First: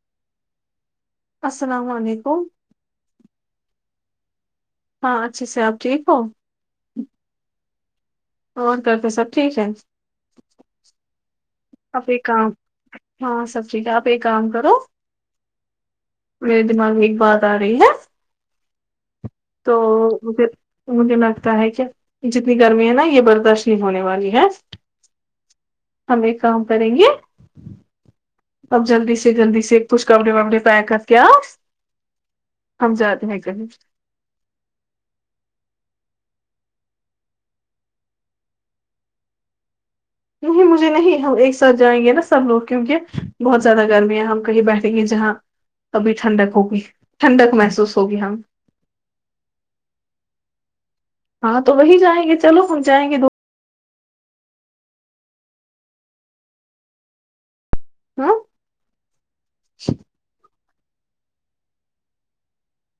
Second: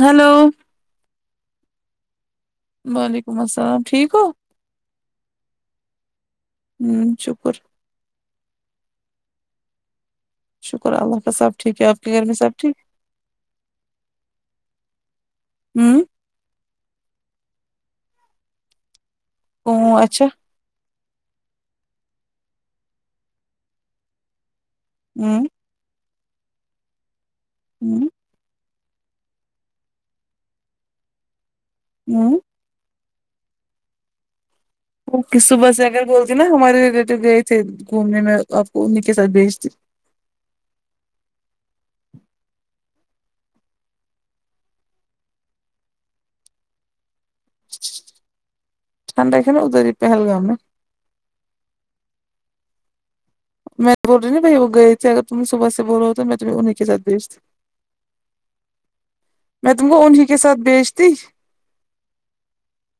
hello السلام علیکم وعلیکم السلام ٹھیک ہو ہاں اچھے سے آپ ٹھیک ہو ہوں شکر اور گھر پے سب ٹھیک ہے شکر اللہ کا سب ٹھیک ہے آپ کے ایک گھر میں کام سب ٹھیک ہاں سب ٹھیک ہے آپ ایک کام کرو ہوں میرے دماغ ایک بات آ رہی ہے تو او اچھا پھر تو مجھے لگتا ہے کیا جتنی گرمی ہے نا یہ برداشت نہیں ہونے والی ہے ہوں ہم ایک کام کریں گے ہوں اب جلدی سے جلدی سے کچھ کپڑے وپڑے پاک کر کیا ہوں ہم زد ہیں کہ ہیں اوک صبح سے اگر بولتی نا ہمارے ریلیٹیو گئے تھے گھومنے میں آپ کو ایں کے ساتھ بھیج دی نہیں مجھے نہیں ہم ایک ساتھ جائیں گے نا سب لوگ کیونکہ بہت زیادہ گرمییا ہے ہم کہیں بیٹھیں گے جہاں ابھی ٹھنڈک ہوگی ٹھنڈک محسوس ہوگی ہم ہم گۓ تھا نا پہل گاؤں میں ہاں تو وہی جائیں گے چلو ہم جائیں گے میں بول رہی نا بھ وہ گئے تھے اگر تم صبح سے بول رہ ہو تو میں تمہیں انہیں کے ساتھ بھیچتیھی ہاں میں تم کو انھی ہی کے ساتھ بیجتی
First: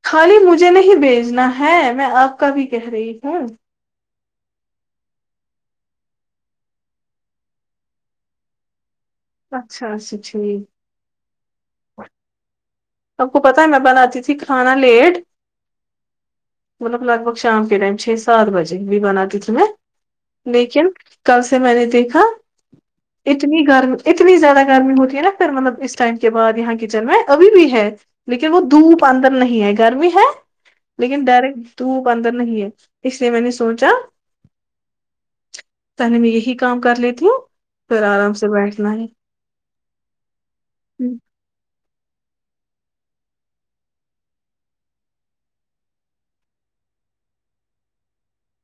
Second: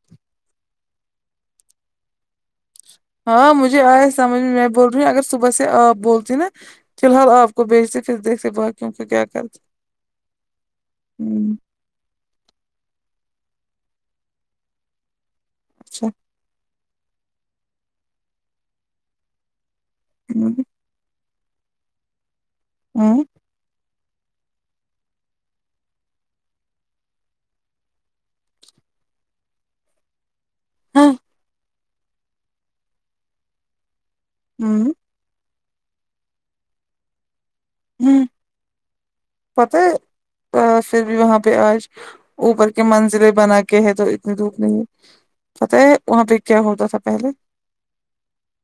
خالی مجھے نہیں بھیجنا ہے میں آپ کا بھی کہہ رہی ہوں ہاں مجھے آئے سمجھ میں میں بول رہی ہوں اگر صبح سے آپ بولتی نا فی الحال آپ کو بھیجتے پھر دیکھتے بایوں کو کیا اچھا کرتے اچھا اچھی ہوں آپ کو پتا ہے میں بناتی تھی کھانا لیٹ اچھا مطلب لگ بگ شام کے ائم چھ سات بجے بھی بنا تھی تو میں ہوں لیکن کل سے میں نے دیکھا ہوں اتنی گرمی اتنی زیادہ گرمی ہوتی ہے نا پھر مطلب اس ٹائم کے بعد یہاں کچن میں ہے ابھی بھی ہے لیکن وہ دھوپ اندر نہیں ہے گرمی ہے ہاں لیکن ڈر تو وہ اندر نہیں ہے اس لیے میں نے سوچا ہوں پہلے میں یہ ہی کام کر لیتی ہوں پھر آرام سے بیٹھنا ہے پتا ہی تو پھر بھی وہاں پہ آج اوپر کے منزلیں بنا کے ہے تو اتنی دھوپ نہیں پتہ ہے وہاں پہ کیا ہوتا تھا پہلے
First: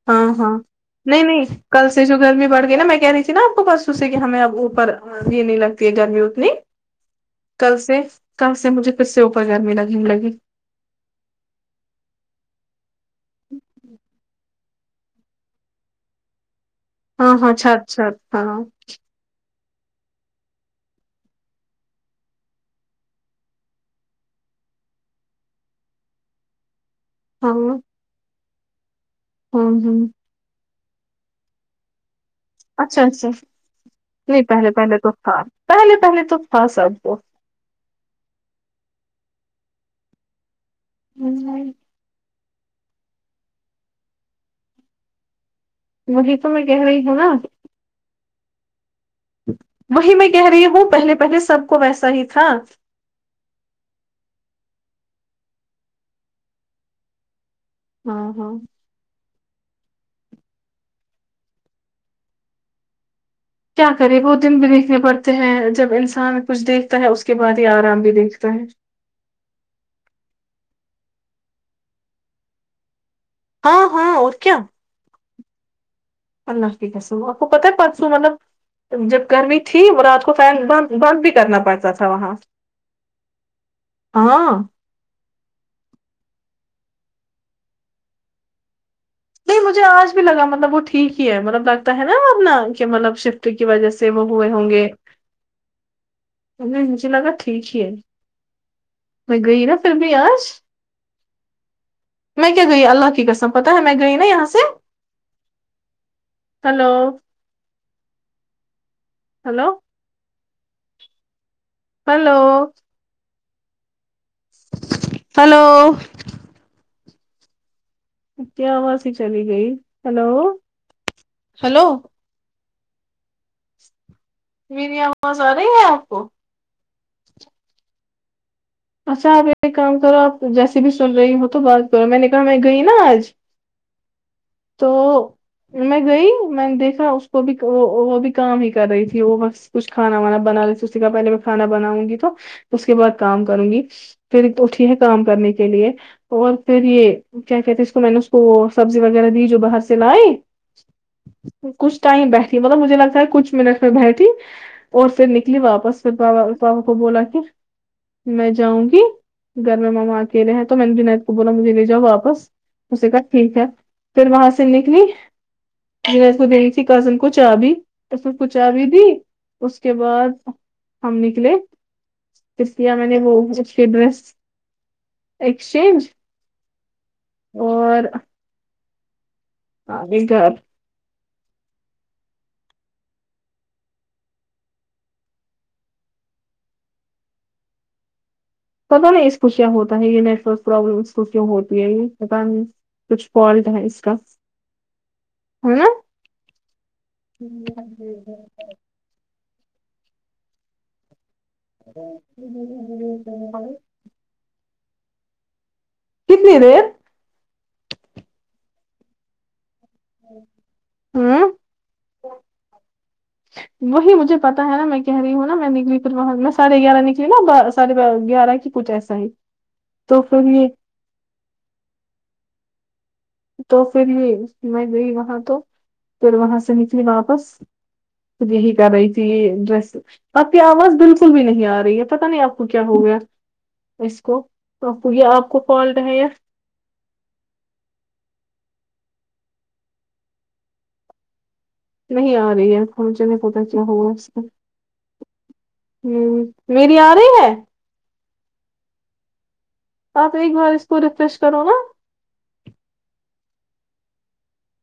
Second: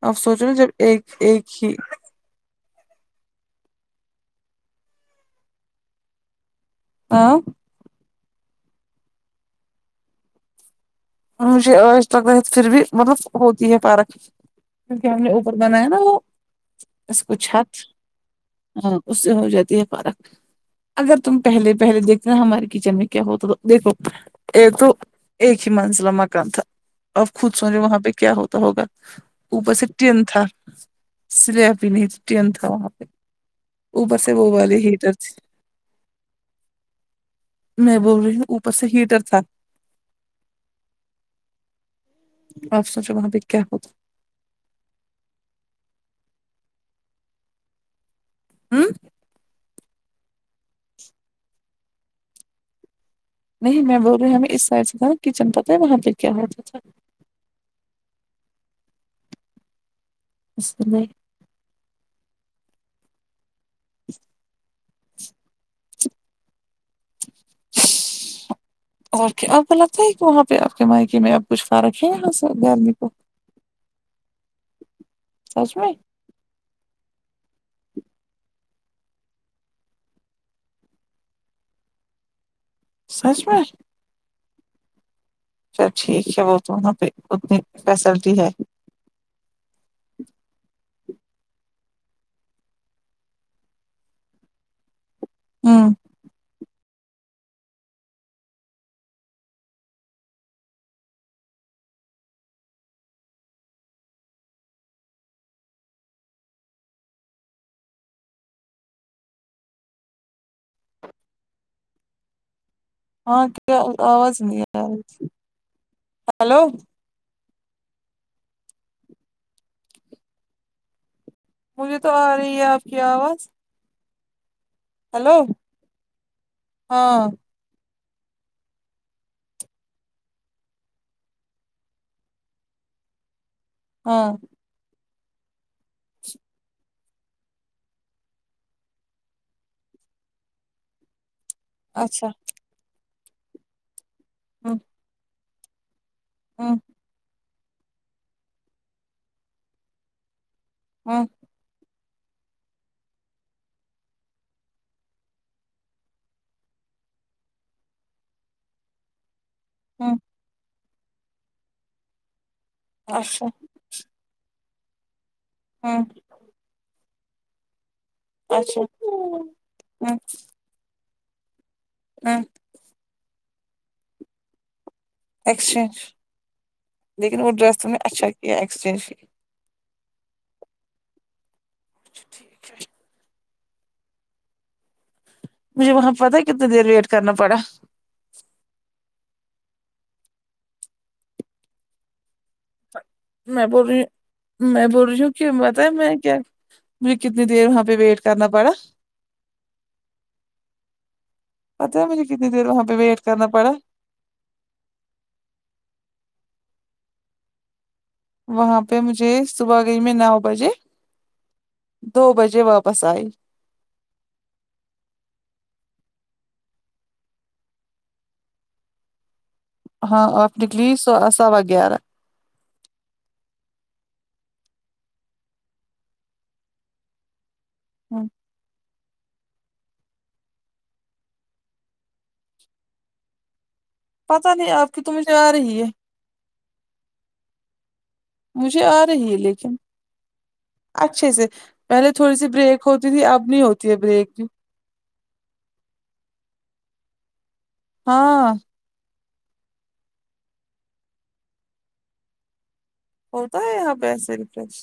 آپ ہاں سوچو نا ہاں جب ایک نہیں نہیں ایک ہی کل جو گرمی بڑ گئی نا میں کہہ رہی تھی آپ کو بس اس سے کہ ہمیں اوپر یہ نہیں لگتی ہے گرمی اتنی آ کل سے کل سے مجھے کس سے اوپر گرمی لگنے لگی اور مجھے لگ رہا ہے پھر بھی مطلب ہوتی ہے پارک کیونکہ ہم نے اوپر بنایا نا وہ اس کو ہاں ہاں چھت چھات چھات ہاں اس سے ہو جاتی ہے فرق اگر تم پہلے پہلے دیکھتے ہمارے کچن میں کیا ہوتا تو دیکھو ایک تو ایک منزلہ مکان تھا اب ہاں خود سوجے ہوں وہاں پہ کیا ہوتا ہوگا اوپر سے ہوں ٹن تھا سلپ نہیں ٹین تھا وہاں پہ اچھا اچھا اوپر سے نہیں وہ پہلے والے پہلے تو ہیٹر تھے، تھا پہلے پہلے تو تھا سب وہ میں بول رہی ہوں اوپر سے ہیٹر تھا [unintelligible] آپ سوچو وہاں پہ کیا ہوتا وہی تو میں کہہ رہی ہوں نہ ہمم وہی میں کہہ رہی ہوں پہلے پہلے سب کو ویسا ہی تھا نہیں میں بول رہی ہمیں اس سائڈ سے تھا کچن پتہ ہے وہاں پہ کیا ہوتا تھا ہاں ہاں اس میں کیا کرے وہ دن بھی دیکھنے پڑتے ہیں جب انسان کچھ دیکھتا ہے اس کے بعد ہی آرام بھی دیکھتا ہے اور کیا آ کو لگتا ہے کہ وہاں پہ آپ کے مائکے میں آپ کچھ فارک ہے یہاں سے گرمی کو ہاں ہاں اور کیا سچ میں اللہ کی قسم آپ کو پتہ ہے پرسوں پلپ جب گرمی تھی رات کو فین ب بند بھی کرنا پڑتا تھا وہاں سچ میں ہاں چل ٹھیک ہے وہ تو وہاں پہ اتنی فیسلٹی ہے نہیں مجھے آج بھی لگا مطلب وہ ٹھیک ہی ہے مطلب لگتا ہے نہ واپنا کہ مطلب شفٹنگ کی وجہ سے وہ ہوئے ہوں گے ہوں ا مجھے لگا ٹھیک ہی ہے میں گئی نہ فر بھی آج میں کیا گئی اللہ کی قسم پتہ ہے میں گئی نہ یہاں سے ہیلو ہیلو ہیلو ہاں کیا آواز نہیں آرہی تھی ہلو ہیلو کیا آواز ہی چلی گئی، ہیلو مجھے تو آ رہی ہے آپ کی آواز میری ہیلو آواز آ رہی ہے آپ کو ہاں اچھا آپ ایک کام کرو آپ جیسے بھی سن رہی ہو تو بات کرو میں نے کہا میں گئی نہ آج ہاں تو میں گئی میں نے دیکھا اس کو بھی وہ وہ بھی کام ہی کر رہی تھی وہ بس کچھ کھانا وانا بنا لے کہ [unintelligible] پہل کھانا بناؤں گی اچھا تو اس کے بعد کام کروں گی، پھر ہوں اٹھی ہے کام کرنے کے لیے اور ہوں پھر یہ کیا کہتے اس کو میں نے اس کو سبزی وغیرہ دی جو باہر سے لائی ہاں کچھ ٹائم بیٹھی مطلب مجھے لگتا ہے کچھ منٹ میں بیٹھی اور پھر نکلی واپس پھر بابا بابا کو بولا کہ میں جاؤں گی گھر میں ہوں ماما اکیلے ہے تو میں نے ونیک کو بولا مجھے لے جاؤ واپس اسے کہا اچھا ٹھیک ہے پھر وہاں سے نکلی ہاں پھر اس کو دینی تھی کزن کو چا بی اس کو چا اچھا بھی دی ہوں اس کے بعد ہم نکلے ہاں پھر کیا میں نے وہ اس کی ڈریس ایکسچینج لیکن وہ ڈریس تم نے اچھا کیا ایکسچینج کی ہاں بی گھر کی مجھے وہاں پتہ ہے کتنی دیر ویٹ کرنا پڑا پتہ نہیں اس کو کیا ہوتا ہے یے نیٹ ورک پرابلم کیوں ہوتی ہے یے پتہ نہیں کچھ میں فالٹ ہے بول رہی اس کا ہوں میں بول رہی ہوں کی پتہ ہے میں کیا مجھے کتنی دیر وہاں پے ویٹ کرنا پڑا پتہ ہے مجھے کتنی دیر وہاں پے ویٹ کرنا پڑا کتنی دیر وہاں پے مجھے صبح گئی م نو بجے ہاں دو بجے واپس ائی وہی مجھے پتہ ہے نا میں کہہ رہی ہوں نا میں نکلی پھر وہاں میں ساڑھے گیارہ نکلی نا ساڑھے با گیارہ کی کچھ اسا ہی تو ہاں پھر آب یہ نکلی سو سوا گیارہ تو پھر ہی میں گئی وہاں تو پھر وہاں سے نکلی واپس اب یہی کر رہی ڈریس آپ کی آواز بالکل بھی نہیں آ رہی ہے پتہ نہیں آپ کو کیا ہو گیا اس کو پتہ نہیں آپ کی تو یے مجھے آپ آ کو رہی ہے کال رہے مجھے آ رہی ہے لیکن اچھے سے پہلے تھوڑی نہیں سی آ رہی بریک ہے ہوتی تھی مجھے اب نہیں پتا کیا ہوتی ہے بریک ہمم میری آ رہی ہے ہاں آپ ایک بار اس کو ریفریش کرو نا ہو تو یہاں پے ایسے ریفریش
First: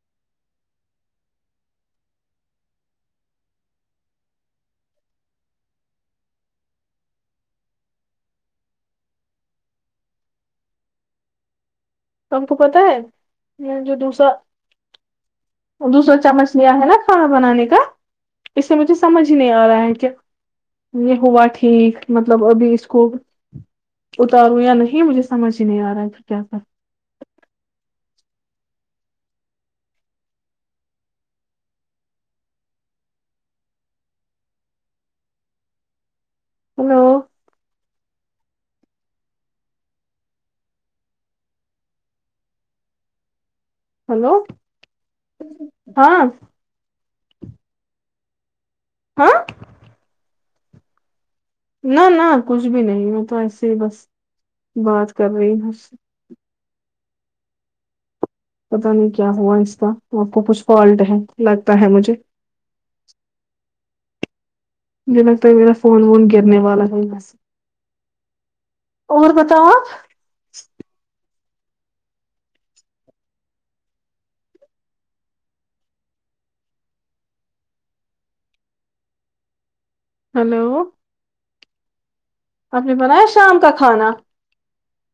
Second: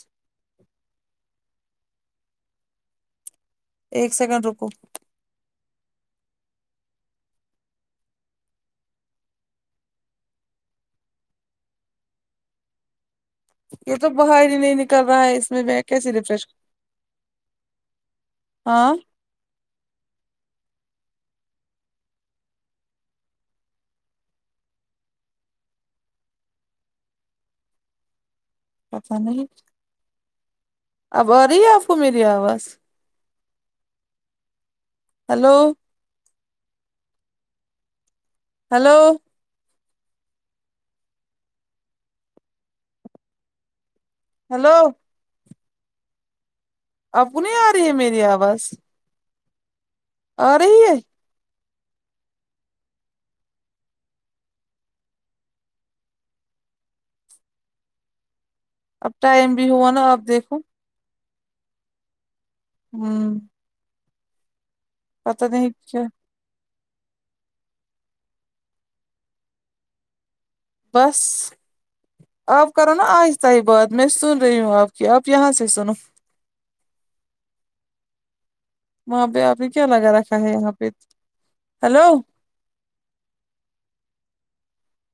ایک سیکنڈ رکو تم کو پتہ ہے یا جو یہ تو دوسرا باہر ہی نہیں نکل رہا ہے اس میں میں کیسے دوسرا ریفریش چمچ لیا ہے نا کھانا بنانے کا اس سے ہاں مجھے سمج جھ نہیں آ رہا ہے کہ یے ہوا ٹھیک مطلب ابھی اس کو اتاروں یا نہیں مجھے سمجھ ہی نہیں آ رہا ہے کہ کیا کر پتہ نہیں اب آ رہی ہے آپ کو میری آواز hello hello hello hello hello ہاں آپ کو نہیں آ رہی ہے میری آواز ہاں آ رہی ہے نہ نہ کچھ بھی نہیں ہ تو ایسے ہی بس بات کر رہی ہوں اسے پتہ نہیں اب کیا ہوا ٹائم بھی اس کا نا آپ کو دیکھو کچھ فالٹ ہے لگتا ہے مجھے ہمم مجھے لگتا ہے نہیں میرا کیا فون ون گرنے والا ہے بس اور بتاؤ آپ بس آپ کرو نا آہستہ ہی بات میں سن رہی ہوں آپ کی آپ یہاں سے سنو وہاں پہ آپ نے کیا لگا رکھا ہے یہاں ہلو پہ ہلو آپ نے بنایا شام کا کھانا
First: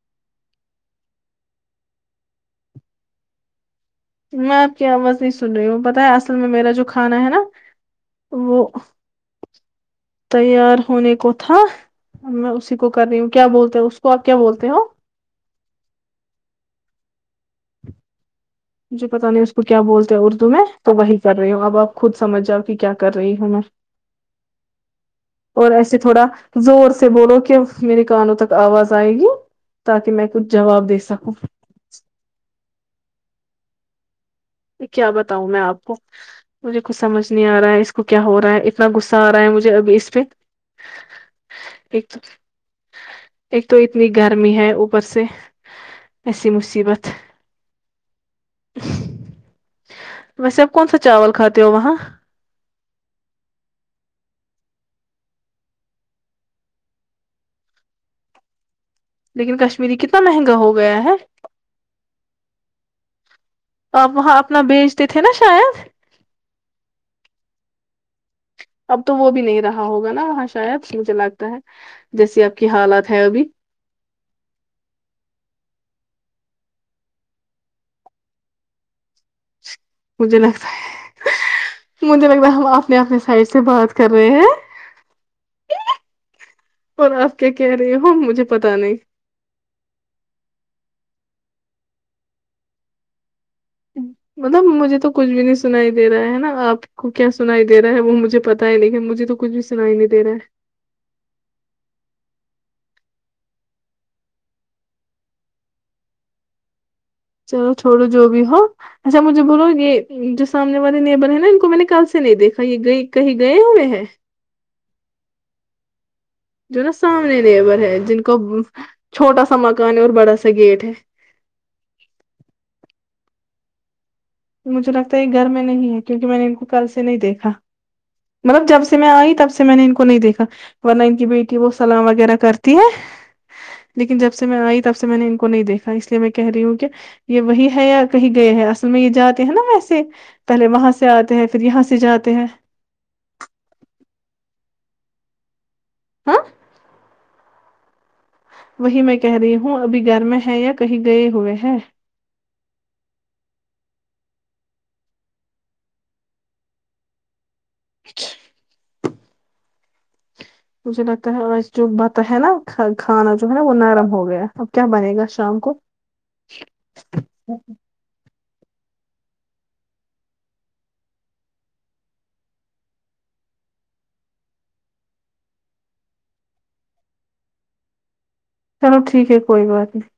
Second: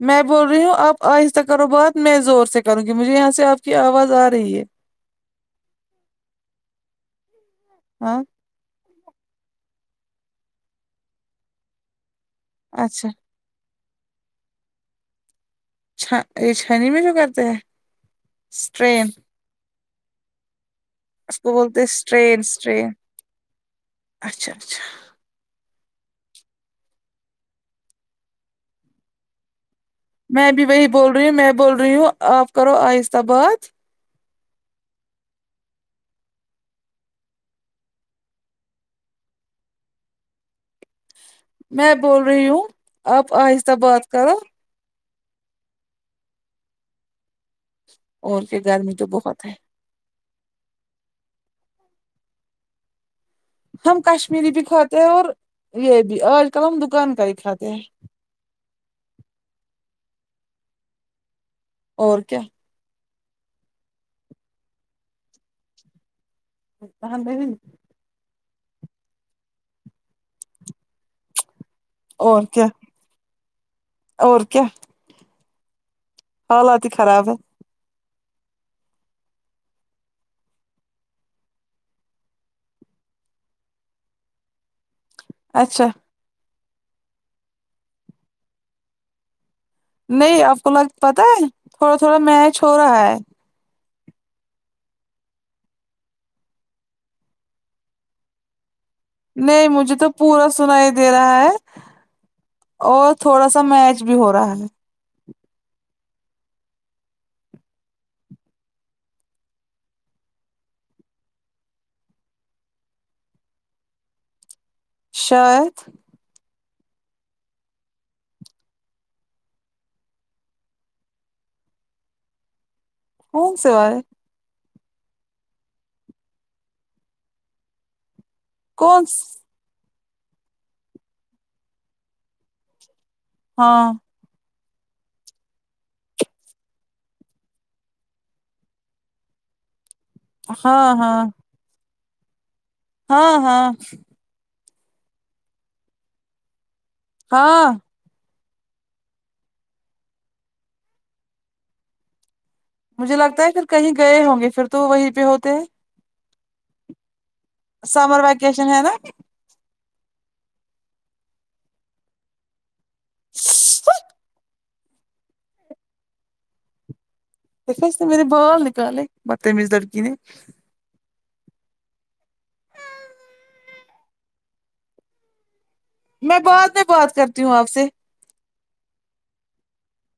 میں بول رہی ہوں آپ آہستہ کرو بات میں زور سے کروں گی مجھے یہاں سے آپ کی آواز آ میں رہی ہے آپ کی آواز نہیں سن رہی ہوں پتہ ہے اصل میں میرا جو کھانا ہے نا ہاں وہ تیار ہونے کو تھا میں اسی کو کر اچھا رہی ہوں کیا بولتے ہو اس کو اپ کیا بولتے ہو چھ یہ چھنی میں جو کرتے ہیں جی اسٹرین پتہ نہیں اس کو کیا بولتے ہیں اردو میں تو وہی کر اس رہی کو ہو اب بولتے ہیں آپ خود اسٹرین سمجھ جاؤ کہ اسٹرین کیا کر رہی ہوں میں اچھا اچھا اور ایسے تھوڑا زور سے بولو کہ میرے کانوں تک اواز ائے گی تکے میں کچھ بھی جواب وہی دے بول رہی ہوں سکوں میں بول رہی ہوں اپ کرو اہستہ بات کیا بتاؤں میں اپ کو مجھے کچھ سمجھ نہیں آرہا ہے اس کو کیا ہو رہا ہے اتنا غصہ آرہا ہے مجھے اب اس پہ میں ایک تو بول رہی ہوں آپ ایک آہستہ تو بات اتنی کرو گرمی ہے اوپر سے ایسی مصیبت اور پھر گرمی تو بہت ہے ویسے آپ کون سا چاول کھاتے ہو وہاں ہم کشمیری بھی کھاتے ہیں اور یہ بھی آج کل ہم دکان کا ہی کھاتے ہیں لیکن کشمیری کتنا مہنگا ہو گیا ہے اور کیا آپ وہاں اپنا بیچتے تھے نا شاید [unintelligible] اب تو وہ بھی نہیں رہا ہوگا نا ہاں شاید مجھے لگتا ہے اور جیسے اپ کیا کی حالات ہے ابھی اور کیا حالات ہی خراب ہے مجھے لگتا ہے مجھے لگتا ہے ہم اپنے اپنے سائڈ سے بات کر رہے ہیں اچھا اور اپ کیا کہہ رہی ہو مجھے پتا نہیں نہیں اپ کو لگتا تھا تھوڑا تھوڑا میچ ہو رہا ہے مطلب مجھے تو کچھ بھی نہیں سنائی دے رہا ہے نا اپ کو کیا سنائی دے رہا ہے وہ مجھے پتا ہے لیکن مجھے تو کچھ بھی نہیں مجھے سنائی تو دے رہا ہے پورا سنای دے رہا ہے اور تھوڑا سہ میچ بھی ہو رہا ہے چلو چھوڑو جو بھی ہو اچھا مجھے بولو یہ جو سامنے والے نیبر ہے نا ان کو میں نے کل سے نہیں دیکھا یہئی کہیں گئے ہوئے ہیں شاید جو نا سامنے نیبر ہے جن کو چھوٹا سا مکان ہے اور بڑا سا گیٹ ہے [unintelligible] مجھے لگتا ہے یہ گھر میں نہیں ہے کیوکہ میں نے ان کو کل سے نہیں دیکھا مطلب جب سے کون میں ائی س- تب سے سے میں نے ان کو نہیں دیکھا ورنہ ان کی بیٹی وہ سلام وغیرہ کرتی ہے ہاں لیکن جب سے میں آئی تب سے میں نے ان کو نہیں دیکھا اس لیے میں کہہ رہی ہوں کہ یہ وہی ہے یا کہیں گئے ہیں اصل میں یہ جاتے ہیں نا ویسے پہلے وہاں ہاں سے ہاں اتے ہیں پھر یہاں سے جاتے ہیں ہاں ہاں ہاں ہاں وہی میں کہہ رہی ہوں ابھی گھر میں ہے یا کہیں گئے ہوئے ہے مجھے لگتا ہے پھر کہیں گئے ہوں گے پھر تو وہی پہ ہوتے سمر وکیشن ہے نا مجھے لگتا ہے جو بتا ہے نا کھانا جو ہے نا وہ نرم ہو گیا کیا بنے گا شام کو ویسے میرے بال نکالے بات مز لڑکی نے میں بعد میں بات کرتی ہوں آپ سے چلو ٹھیک ہے کوئی بات نہیں